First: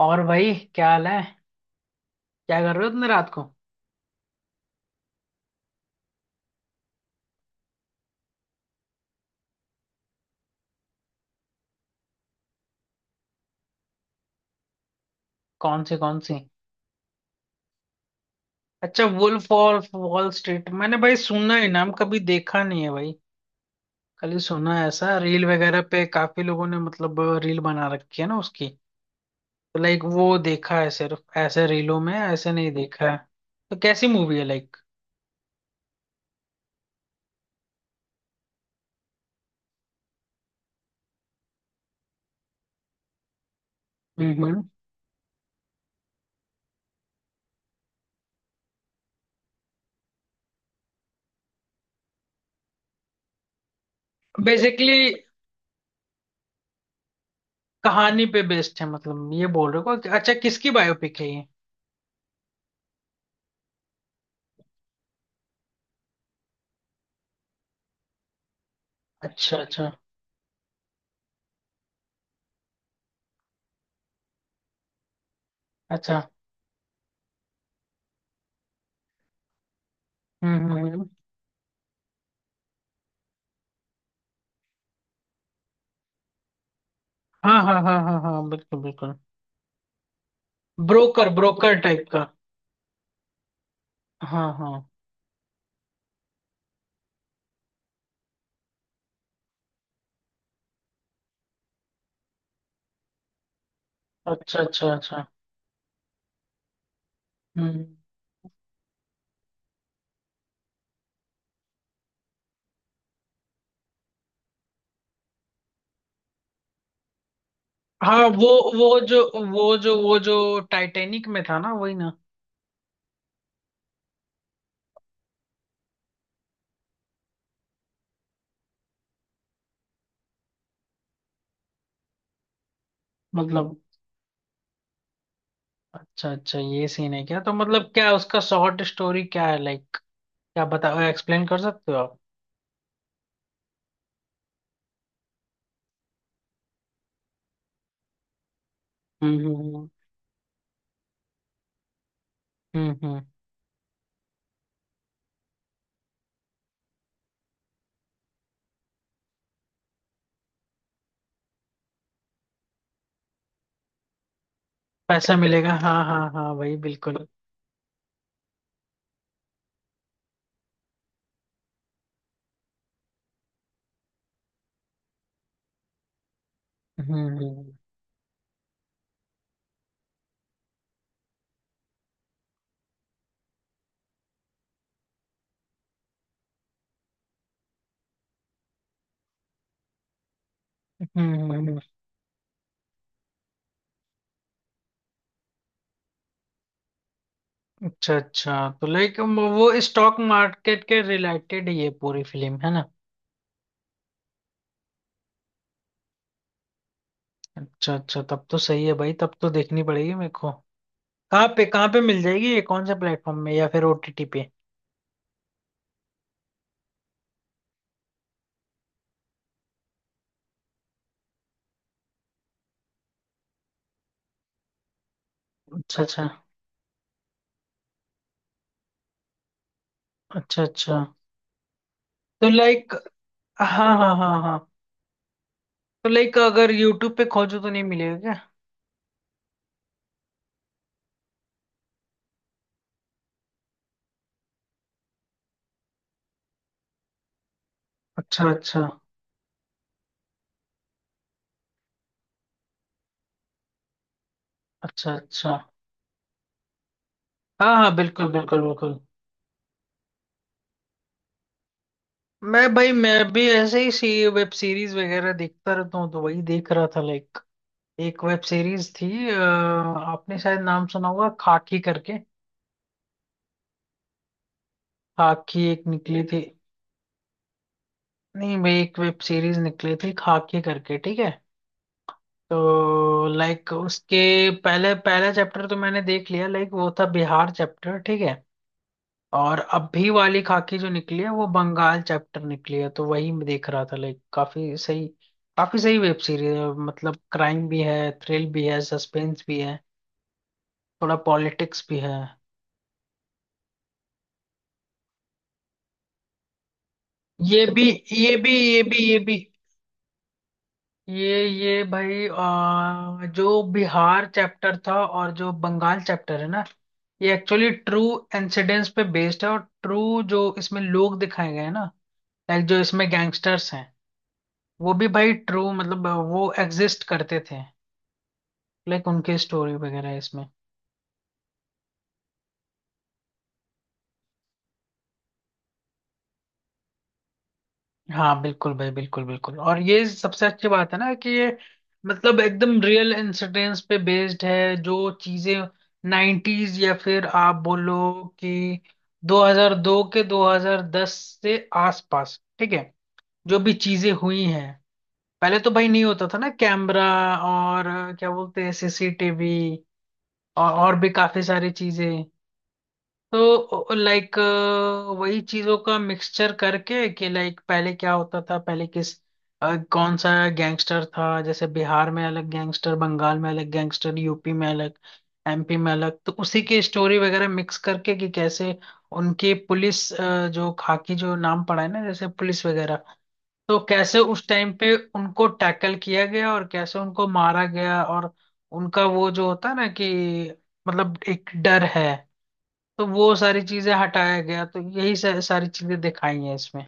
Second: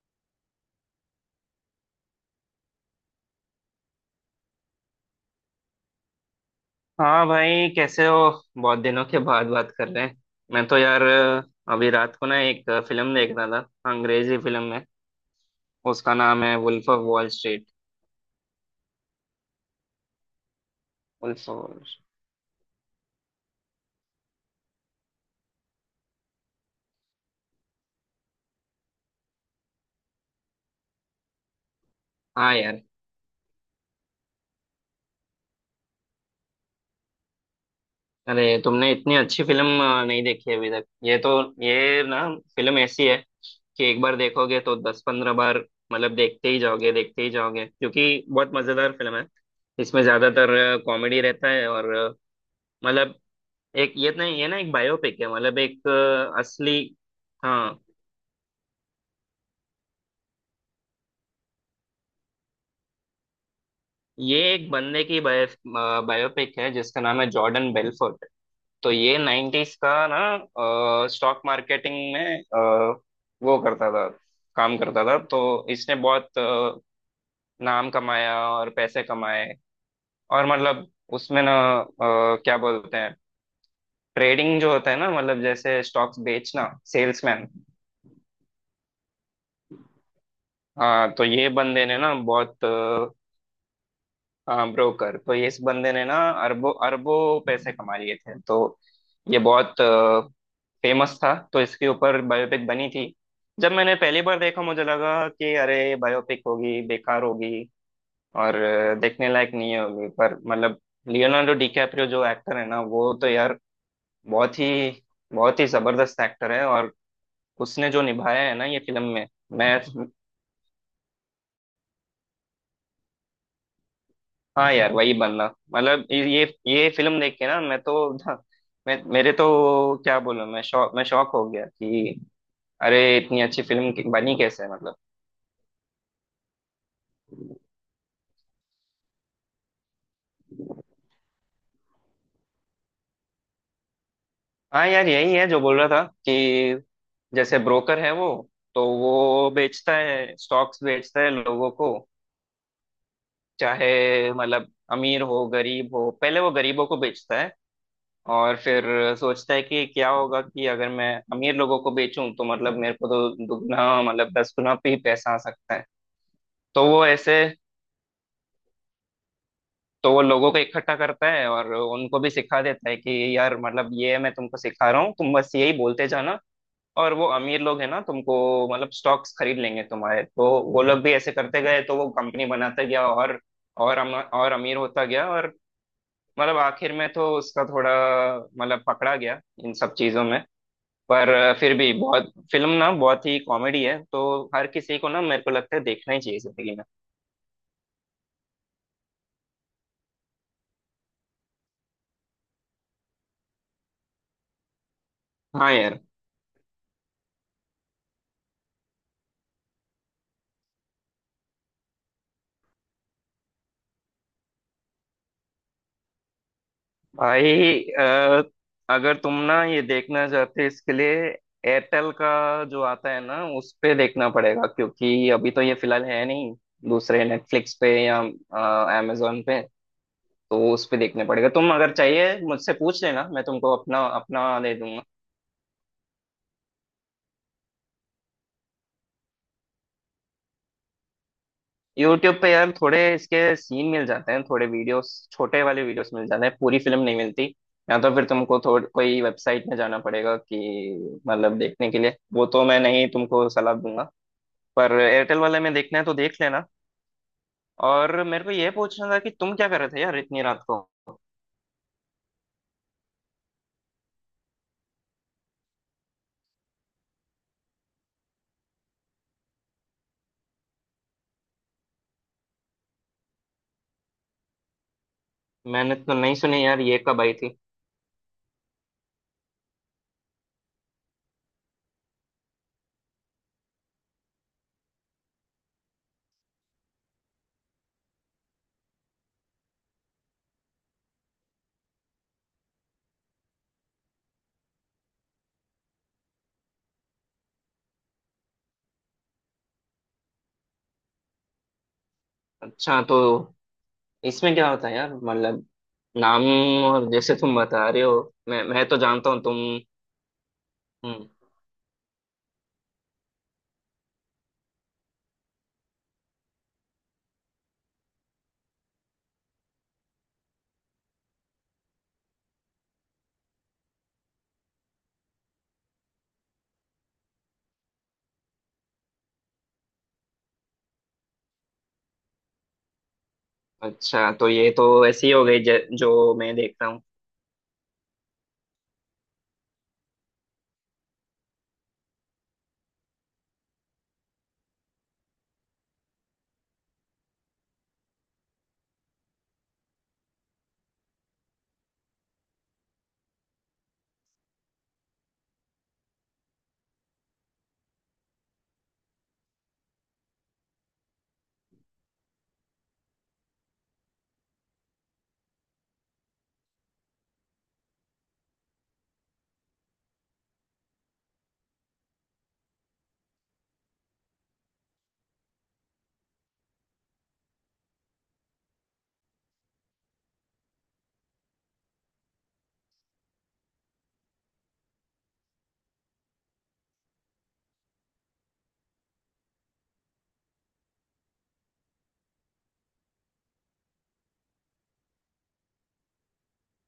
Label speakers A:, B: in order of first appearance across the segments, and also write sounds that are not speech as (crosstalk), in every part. A: और भाई क्या हाल है। क्या कर रहे हो इतने रात को।
B: हाँ भाई कैसे हो। बहुत दिनों के बाद बात कर रहे हैं। मैं तो यार अभी रात को ना एक फिल्म देख रहा था, अंग्रेजी फिल्म है।
A: कौन सी
B: उसका
A: कौन सी?
B: नाम है वुल्फ ऑफ वॉल स्ट्रीट।
A: अच्छा, वुल्फ ऑफ वॉल स्ट्रीट, मैंने भाई
B: वुल्फ
A: सुना
B: ऑफ
A: है
B: वॉल
A: नाम,
B: स्ट्रीट।
A: कभी देखा नहीं है भाई। खाली सुना है, ऐसा रील वगैरह पे काफी लोगों ने मतलब रील बना रखी है ना उसकी। तो लाइक वो देखा है सिर्फ ऐसे रीलों में, ऐसे
B: हाँ
A: नहीं
B: यार,
A: देखा है। तो कैसी मूवी है लाइक?
B: अरे तुमने इतनी अच्छी फिल्म नहीं देखी अभी तक? ये तो, ये ना, फिल्म ऐसी है कि एक बार देखोगे
A: हम्म।
B: तो 10 15 बार मतलब देखते ही जाओगे, देखते ही जाओगे क्योंकि बहुत मजेदार फिल्म है। इसमें ज्यादातर कॉमेडी रहता है और मतलब एक ये तो नहीं, ये ना एक
A: बेसिकली
B: बायोपिक है, मतलब एक असली। हाँ,
A: कहानी पे बेस्ड है, मतलब ये बोल रहे हो। अच्छा, किसकी बायोपिक है ये?
B: ये एक बंदे की बायोपिक है जिसका नाम है जॉर्डन बेलफोर्ट। तो ये
A: अच्छा
B: नाइन्टीज
A: अच्छा
B: का ना स्टॉक मार्केटिंग में वो करता था, काम करता था। तो इसने
A: अच्छा।
B: बहुत नाम कमाया और पैसे कमाए और
A: हम्म हम्म
B: मतलब
A: हम्म।
B: उसमें ना अ, क्या बोलते हैं, ट्रेडिंग जो होता है ना, मतलब जैसे स्टॉक्स बेचना, सेल्समैन।
A: हाँ हाँ हाँ हाँ हाँ, बिल्कुल बिल्कुल।
B: हाँ तो
A: ब्रोकर,
B: ये
A: ब्रोकर
B: बंदे ने
A: टाइप
B: ना
A: का।
B: बहुत,
A: हाँ
B: हाँ
A: हाँ।
B: ब्रोकर, तो ये इस बंदे ने ना अरबों अरबों पैसे कमा लिए थे। तो ये बहुत फेमस था तो इसके ऊपर बायोपिक बनी थी। जब मैंने पहली बार
A: अच्छा
B: देखा मुझे
A: अच्छा
B: लगा
A: अच्छा।
B: कि अरे बायोपिक होगी, बेकार होगी
A: हम्म।
B: और देखने लायक नहीं होगी, पर मतलब लियोनार्डो डिकैप्रियो जो एक्टर है ना, वो तो यार बहुत ही, बहुत ही जबरदस्त एक्टर है। और उसने जो
A: हाँ
B: निभाया
A: वो,
B: है ना ये
A: वो
B: फिल्म
A: जो
B: में, मैं,
A: वो जो टाइटैनिक में था ना, वही ना?
B: हाँ यार वही बनना, मतलब ये ये फिल्म देख के ना, मैं तो (laughs) मैं मेरे तो क्या बोलूं, मैं शौक, मैं शौक हो गया कि अरे इतनी अच्छी
A: मतलब
B: फिल्म बनी कैसे, मतलब।
A: अच्छा अच्छा, ये सीन है क्या, तो मतलब क्या उसका शॉर्ट स्टोरी क्या है लाइक? क्या बता, एक्सप्लेन कर सकते हो आप?
B: हाँ यार, यही है जो बोल रहा था कि जैसे ब्रोकर है वो, तो वो
A: हम्म।
B: बेचता है, स्टॉक्स बेचता है लोगों को।
A: हम्म हम्म, हम्म।
B: चाहे मतलब अमीर हो गरीब हो, पहले वो गरीबों को बेचता है और फिर सोचता है कि क्या होगा कि अगर मैं अमीर लोगों को बेचूं तो मतलब मेरे को तो दुगना, मतलब दस गुना भी पैसा
A: पैसा
B: आ
A: मिलेगा,
B: सकता है।
A: हाँ हाँ हाँ, वही
B: तो वो
A: बिल्कुल।
B: ऐसे, तो वो लोगों को इकट्ठा करता है और उनको भी सिखा देता है कि यार मतलब ये मैं तुमको सिखा रहा हूँ, तुम बस यही बोलते जाना
A: हम्म
B: और वो अमीर
A: हम्म
B: लोग हैं ना तुमको मतलब स्टॉक्स खरीद लेंगे तुम्हारे। तो वो लोग भी ऐसे करते गए, तो वो कंपनी बनाता गया और और अमीर होता गया और मतलब आखिर में तो उसका थोड़ा, मतलब पकड़ा गया इन सब चीजों में। पर
A: हम्म, हम्म, हम्म,
B: फिर
A: हम्म।
B: भी बहुत, फिल्म ना बहुत ही कॉमेडी है तो हर किसी को ना मेरे को लगता है देखना ही चाहिए जिंदगी में।
A: अच्छा अच्छा, तो लाइक वो स्टॉक मार्केट के रिलेटेड ये पूरी फिल्म है ना?
B: हाँ यार,
A: अच्छा अच्छा, तब तो सही है भाई, तब तो देखनी पड़ेगी मेरे को। कहाँ पे मिल जाएगी ये, कौन से प्लेटफॉर्म में या फिर ओटीटी पे?
B: भाई अगर तुम ना ये देखना चाहते हो, इसके लिए एयरटेल का जो आता है ना उस पे देखना पड़ेगा क्योंकि अभी तो ये
A: अच्छा
B: फिलहाल
A: अच्छा।
B: है नहीं दूसरे नेटफ्लिक्स पे या अमेजोन पे। तो
A: अच्छा
B: उस पे
A: अच्छा,
B: देखने पड़ेगा। तुम अगर चाहिए
A: तो
B: मुझसे
A: लाइक,
B: पूछ लेना, मैं तुमको
A: हाँ
B: अपना
A: हाँ हाँ हाँ,
B: अपना दे दूंगा।
A: तो लाइक अगर यूट्यूब पे खोजो तो नहीं मिलेगा क्या?
B: यूट्यूब पे यार थोड़े इसके सीन मिल जाते हैं, थोड़े वीडियोस, छोटे वाले वीडियोस मिल जाते हैं, पूरी फिल्म नहीं मिलती। या तो फिर
A: अच्छा
B: तुमको थोड़
A: अच्छा।
B: कोई वेबसाइट में जाना पड़ेगा कि मतलब देखने के लिए, वो तो मैं नहीं तुमको सलाह दूंगा। पर
A: अच्छा
B: एयरटेल
A: अच्छा।
B: वाले में देखना है तो देख लेना।
A: हाँ हाँ,
B: और
A: बिल्कुल
B: मेरे को
A: बिल्कुल
B: ये
A: बिल्कुल।
B: पूछना था कि तुम क्या कर रहे थे यार इतनी रात को।
A: मैं भाई, मैं भी ऐसे ही सी वेब सीरीज वगैरह देखता रहता हूँ, तो वही देख रहा था लाइक। एक वेब सीरीज थी आपने शायद नाम सुना होगा, खाकी करके। खाकी एक
B: मैंने तो
A: निकली
B: नहीं
A: थी।
B: सुनी यार, ये कब आई थी?
A: नहीं भाई, एक वेब सीरीज निकली थी खाके करके, ठीक है। तो लाइक उसके पहले, पहला चैप्टर तो मैंने देख लिया, लाइक वो था बिहार चैप्टर, ठीक है। और अभी वाली खाकी जो निकली है, वो बंगाल चैप्टर निकली है, तो वही मैं देख रहा था लाइक। काफी सही, काफी सही वेब सीरीज है, मतलब क्राइम भी है, थ्रिल भी है, सस्पेंस भी है, थोड़ा पॉलिटिक्स भी है।
B: अच्छा तो इसमें क्या होता है यार, मतलब नाम, और जैसे तुम
A: ये भी
B: बता रहे हो,
A: ये भी
B: मैं
A: ये
B: मैं तो
A: भी ये
B: जानता
A: भी।
B: हूँ तुम। हम्म,
A: ये भाई जो बिहार चैप्टर था और जो बंगाल चैप्टर है ना, ये एक्चुअली ट्रू इंसिडेंट्स पे बेस्ड है। और ट्रू, जो इसमें लोग दिखाए गए हैं ना, लाइक जो इसमें गैंगस्टर्स हैं, वो भी भाई ट्रू, मतलब वो एग्जिस्ट करते थे, लाइक उनकी स्टोरी वगैरह है इसमें।
B: अच्छा तो ये तो ऐसी हो गई जो मैं देख रहा हूँ।
A: हाँ बिल्कुल भाई, बिल्कुल बिल्कुल। और ये सबसे अच्छी बात है ना कि ये मतलब एकदम रियल इंसिडेंट्स पे बेस्ड है। जो चीजें 90s या फिर आप बोलो कि 2002 के 2010 से आसपास, ठीक है, जो भी चीजें हुई हैं, पहले तो भाई नहीं होता था ना कैमरा और क्या बोलते हैं, सीसीटीवी और भी काफी सारी चीजें। तो लाइक वही चीजों का मिक्सचर करके कि लाइक पहले क्या होता था, पहले किस कौन सा गैंगस्टर था, जैसे बिहार में अलग गैंगस्टर, बंगाल में अलग गैंगस्टर, यूपी में अलग, एमपी में अलग, तो उसी की स्टोरी वगैरह मिक्स करके कि कैसे उनकी पुलिस जो खाकी जो नाम पड़ा है ना जैसे पुलिस वगैरह, तो कैसे उस टाइम पे उनको टैकल किया गया, और कैसे उनको मारा गया, और उनका वो जो होता है ना कि मतलब एक डर है, तो वो सारी चीजें हटाया गया। तो यही सारी चीजें दिखाई हैं इसमें,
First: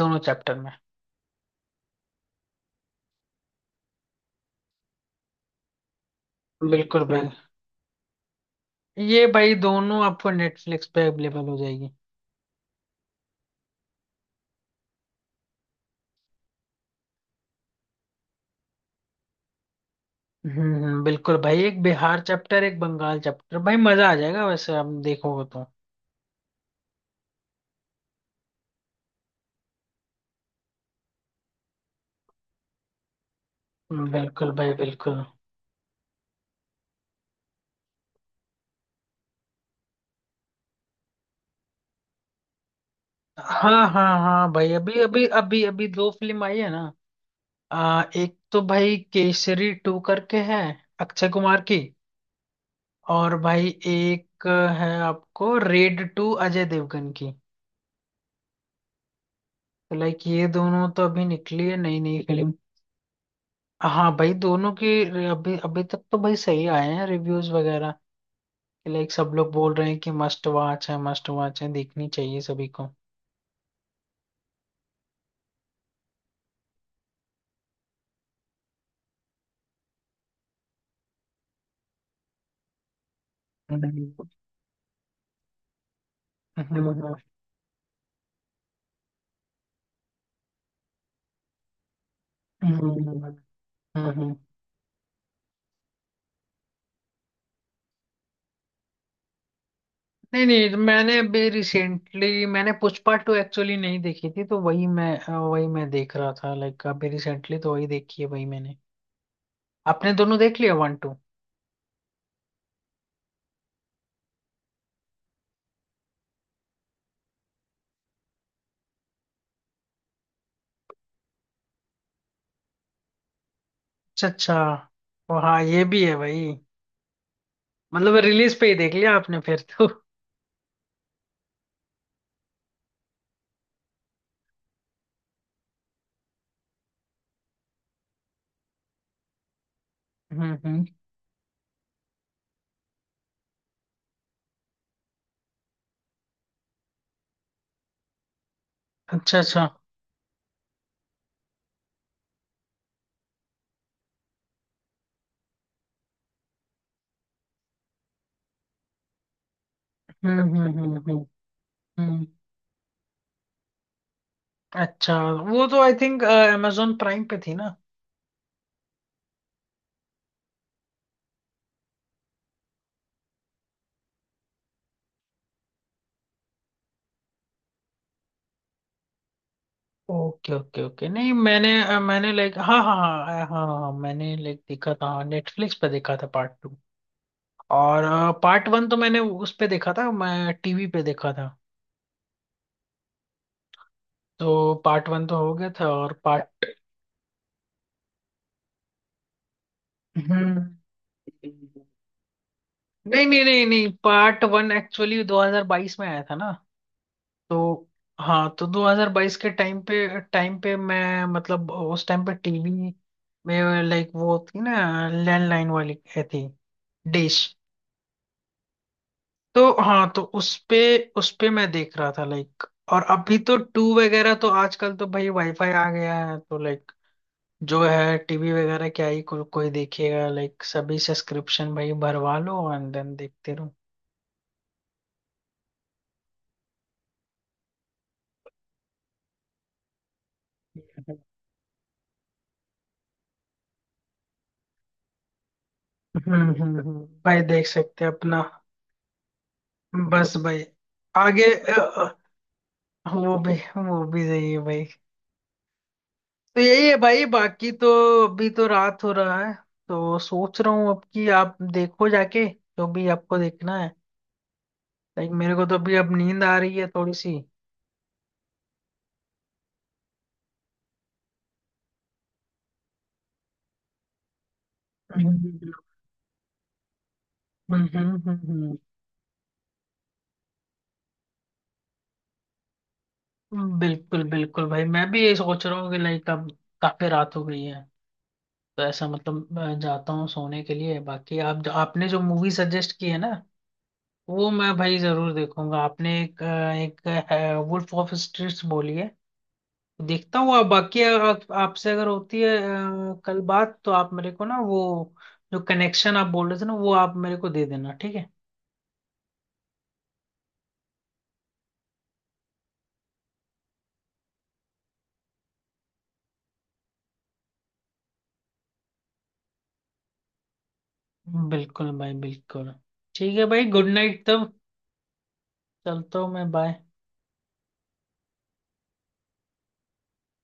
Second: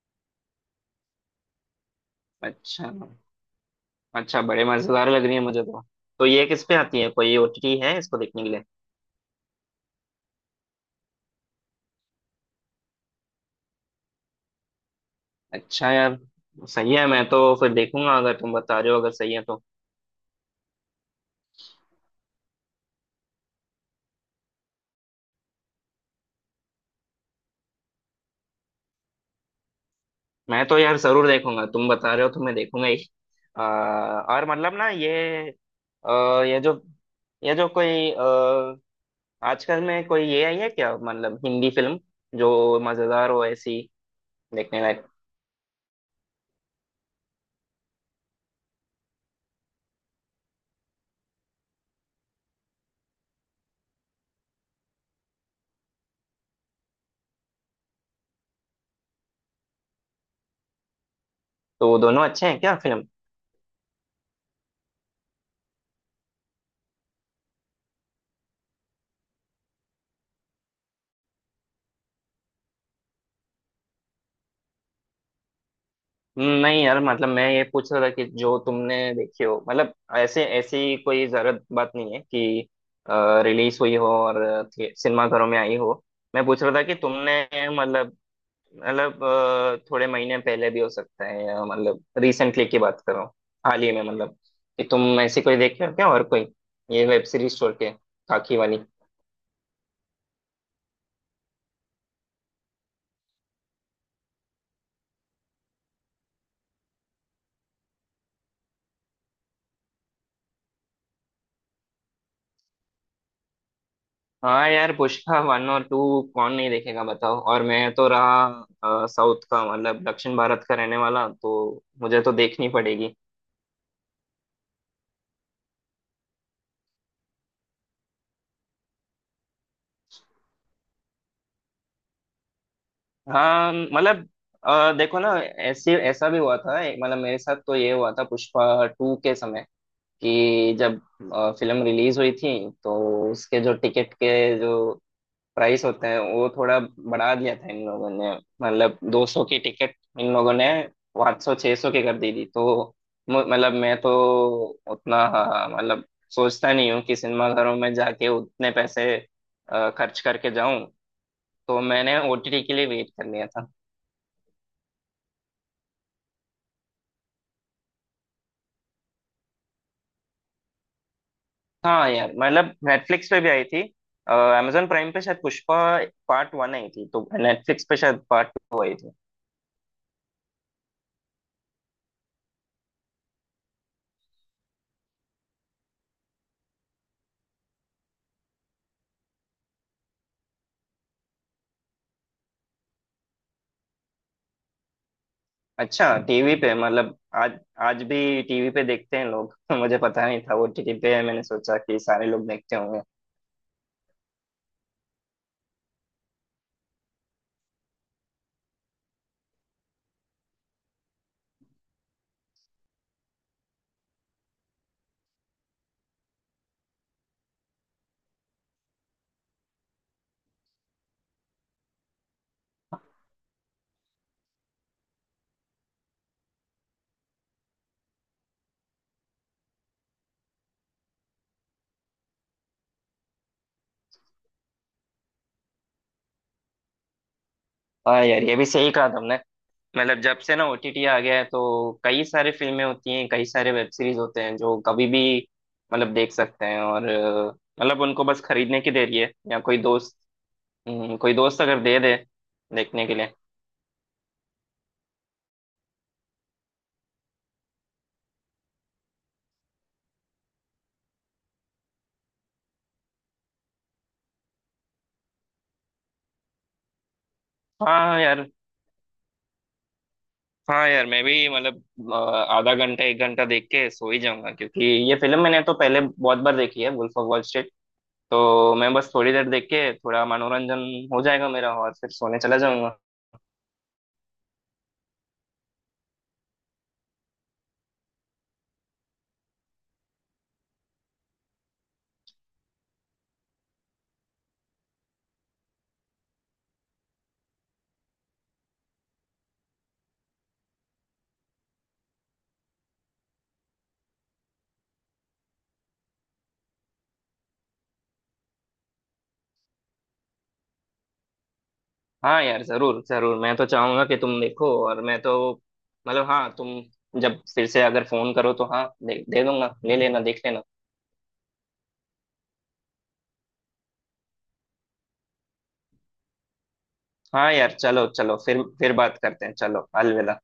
A: दोनों चैप्टर में।
B: अच्छा अच्छा, बड़े मजेदार लग रही है मुझे तो। तो ये किस पे आती
A: बिल्कुल
B: है,
A: भाई,
B: कोई ओटीटी है इसको देखने के लिए?
A: ये भाई दोनों आपको नेटफ्लिक्स पे अवेलेबल हो जाएगी।
B: अच्छा यार, सही है, मैं तो फिर देखूंगा अगर तुम बता रहे हो, अगर सही है तो।
A: बिल्कुल भाई, एक बिहार चैप्टर, एक बंगाल चैप्टर, भाई मजा आ जाएगा वैसे हम देखोगे तो।
B: मैं तो यार जरूर देखूंगा, तुम बता रहे हो तो मैं देखूंगा ही। आ, और
A: बिल्कुल भाई
B: मतलब ना ये
A: बिल्कुल।
B: ये जो, ये जो कोई आजकल में कोई ये आई है क्या, मतलब हिंदी फिल्म जो मजेदार हो ऐसी,
A: हाँ हाँ हाँ भाई,
B: देखने
A: अभी
B: लायक?
A: अभी अभी अभी दो फिल्म आई है ना। एक तो भाई केसरी टू करके है, अक्षय कुमार की, और भाई एक है आपको रेड टू, अजय देवगन की। तो लाइक ये दोनों तो अभी निकली है,
B: तो वो
A: नई नई
B: दोनों अच्छे
A: फिल्म।
B: हैं क्या फिल्म?
A: हाँ भाई, दोनों की अभी अभी तक तो भाई सही आए हैं रिव्यूज वगैरह, लाइक सब लोग बोल रहे हैं कि मस्ट वॉच है मस्ट वॉच है, देखनी चाहिए सभी को।
B: नहीं यार, मतलब मैं ये पूछ रहा था कि जो तुमने देखी हो, मतलब ऐसे ऐसी कोई जरूरत बात नहीं है कि रिलीज हुई हो
A: हम्म
B: और सिनेमाघरों में आई हो। मैं पूछ रहा था कि
A: हम्म
B: तुमने मतलब, मतलब थोड़े महीने पहले भी हो सकता है या मतलब रिसेंटली की
A: हम्म
B: बात करो, हाल ही में
A: हम्म।
B: मतलब, कि तुम ऐसी कोई देखे हो क्या और कोई, ये वेब सीरीज छोड़ के, काकी वाली।
A: नहीं नहीं, तो मैंने अभी रिसेंटली मैंने पुष्पा टू एक्चुअली नहीं देखी थी, तो वही मैं वही मैं देख रहा था लाइक। अभी रिसेंटली तो वही देखी है, वही मैंने। आपने दोनों देख लिया, वन टू?
B: हाँ यार पुष्पा वन और टू कौन नहीं देखेगा बताओ। और मैं तो रहा साउथ का, मतलब दक्षिण भारत का रहने वाला, तो मुझे तो देखनी पड़ेगी।
A: अच्छा अच्छा, ओ हाँ, ये भी है भाई, मतलब रिलीज पे ही देख लिया आपने फिर तो।
B: हाँ मतलब देखो ना, ऐसे ऐसा भी हुआ था मतलब मेरे साथ तो ये हुआ था पुष्पा टू के समय कि
A: हम्म।
B: जब फिल्म रिलीज हुई थी, तो उसके जो टिकट के जो प्राइस होते हैं वो थोड़ा बढ़ा दिया था इन लोगों ने, मतलब
A: अच्छा
B: 200 की
A: अच्छा।
B: टिकट इन लोगों ने 500 600 की कर दी थी। तो मतलब मैं तो उतना, हाँ, मतलब सोचता नहीं हूँ कि सिनेमाघरों में जाके उतने पैसे खर्च
A: हम्म
B: करके
A: हम्म
B: जाऊं।
A: हम्म हम्म
B: तो मैंने
A: हम्म।
B: ओटीटी के लिए वेट कर लिया था।
A: अच्छा वो तो आई थिंक amazon प्राइम पे थी ना।
B: हाँ यार, मतलब नेटफ्लिक्स पे भी आई थी, अमेजोन प्राइम पे शायद पुष्पा पार्ट वन आई थी, तो नेटफ्लिक्स पे शायद पार्ट टू आई थी।
A: ओके ओके ओके, नहीं मैंने मैंने लाइक, हाँ हाँ हाँ हाँ हाँ, मैंने लाइक देखा था, नेटफ्लिक्स पे देखा था पार्ट टू। और पार्ट वन तो मैंने उस पे देखा था, मैं टीवी पे देखा था। तो पार्ट वन तो हो गया था, और
B: अच्छा टीवी
A: पार्ट,
B: पे, मतलब आज, आज भी टीवी पे देखते हैं लोग? (laughs) मुझे पता नहीं था वो
A: हम्म,
B: टीवी पे है, मैंने सोचा कि सारे लोग देखते होंगे।
A: नहीं नहीं नहीं नहीं, पार्ट वन एक्चुअली 2022 में आया था ना। तो हाँ, तो 2022 के टाइम पे, टाइम पे मैं, मतलब उस टाइम पे टीवी में, लाइक वो थी ना लैंडलाइन वाली ये थी, डिश, तो हाँ, तो उस पे, उस पे मैं देख रहा था लाइक। और अभी तो टू वगैरह तो, आजकल तो भाई वाईफाई आ गया है तो लाइक, जो है टीवी वगैरह क्या ही कोई देखेगा लाइक, सभी सब्सक्रिप्शन भाई भरवा लो एंड देन देखते रहो।
B: हाँ यार, ये भी सही कहा तुमने। मतलब जब से ना ओटीटी
A: हम्म
B: आ गया है तो कई सारे फिल्में होती हैं, कई सारे वेब सीरीज होते हैं जो कभी भी मतलब देख सकते हैं और
A: भाई देख
B: मतलब
A: सकते हैं
B: उनको बस
A: अपना,
B: खरीदने की देरी है या कोई दोस्त,
A: बस भाई।
B: कोई
A: आगे
B: दोस्त अगर दे दे देखने के लिए।
A: वो भी, वो भी सही है भाई। तो यही है भाई, बाकी तो अभी तो रात हो रहा है, तो सोच रहा हूँ अब कि आप देखो जाके जो भी आपको देखना है, लाइक मेरे को तो अभी अब नींद आ रही है थोड़ी सी।
B: हाँ यार, हाँ यार मैं भी मतलब अ, आधा घंटा 1 घंटा देख के सो ही जाऊंगा क्योंकि ये फिल्म
A: हम्म
B: मैंने तो पहले बहुत बार देखी है, वुल्फ ऑफ वॉल स्ट्रीट।
A: हम्म हम्म हम्म,
B: तो
A: हम्म।
B: मैं बस थोड़ी देर देख के थोड़ा मनोरंजन हो जाएगा मेरा और फिर सोने चला जाऊंगा।
A: बिल्कुल बिल्कुल भाई, मैं भी ये सोच रहा हूँ कि लाइक अब काफी रात हो गई है, तो ऐसा मतलब मैं जाता हूँ सोने के लिए। बाकी आप जो, आपने जो मूवी सजेस्ट की है ना, वो मैं भाई जरूर देखूंगा। आपने एक एक वुल्फ ऑफ स्ट्रीट्स बोली है, देखता हूँ। आप बाकी अगर आपसे अगर होती है कल बात, तो आप मेरे को ना वो जो कनेक्शन आप बोल रहे थे ना, वो आप मेरे को दे देना, ठीक है।
B: हाँ यार जरूर जरूर, मैं तो चाहूंगा कि तुम देखो, और मैं तो, मतलब हाँ तुम जब फिर से अगर फोन करो तो हाँ दे दूंगा, ले लेना, देख लेना।
A: बिल्कुल भाई बिल्कुल। ठीक है भाई, गुड नाइट तब। चलता हूँ मैं, बाय।
B: हाँ यार, चलो चलो, फिर बात करते हैं, चलो अलविदा।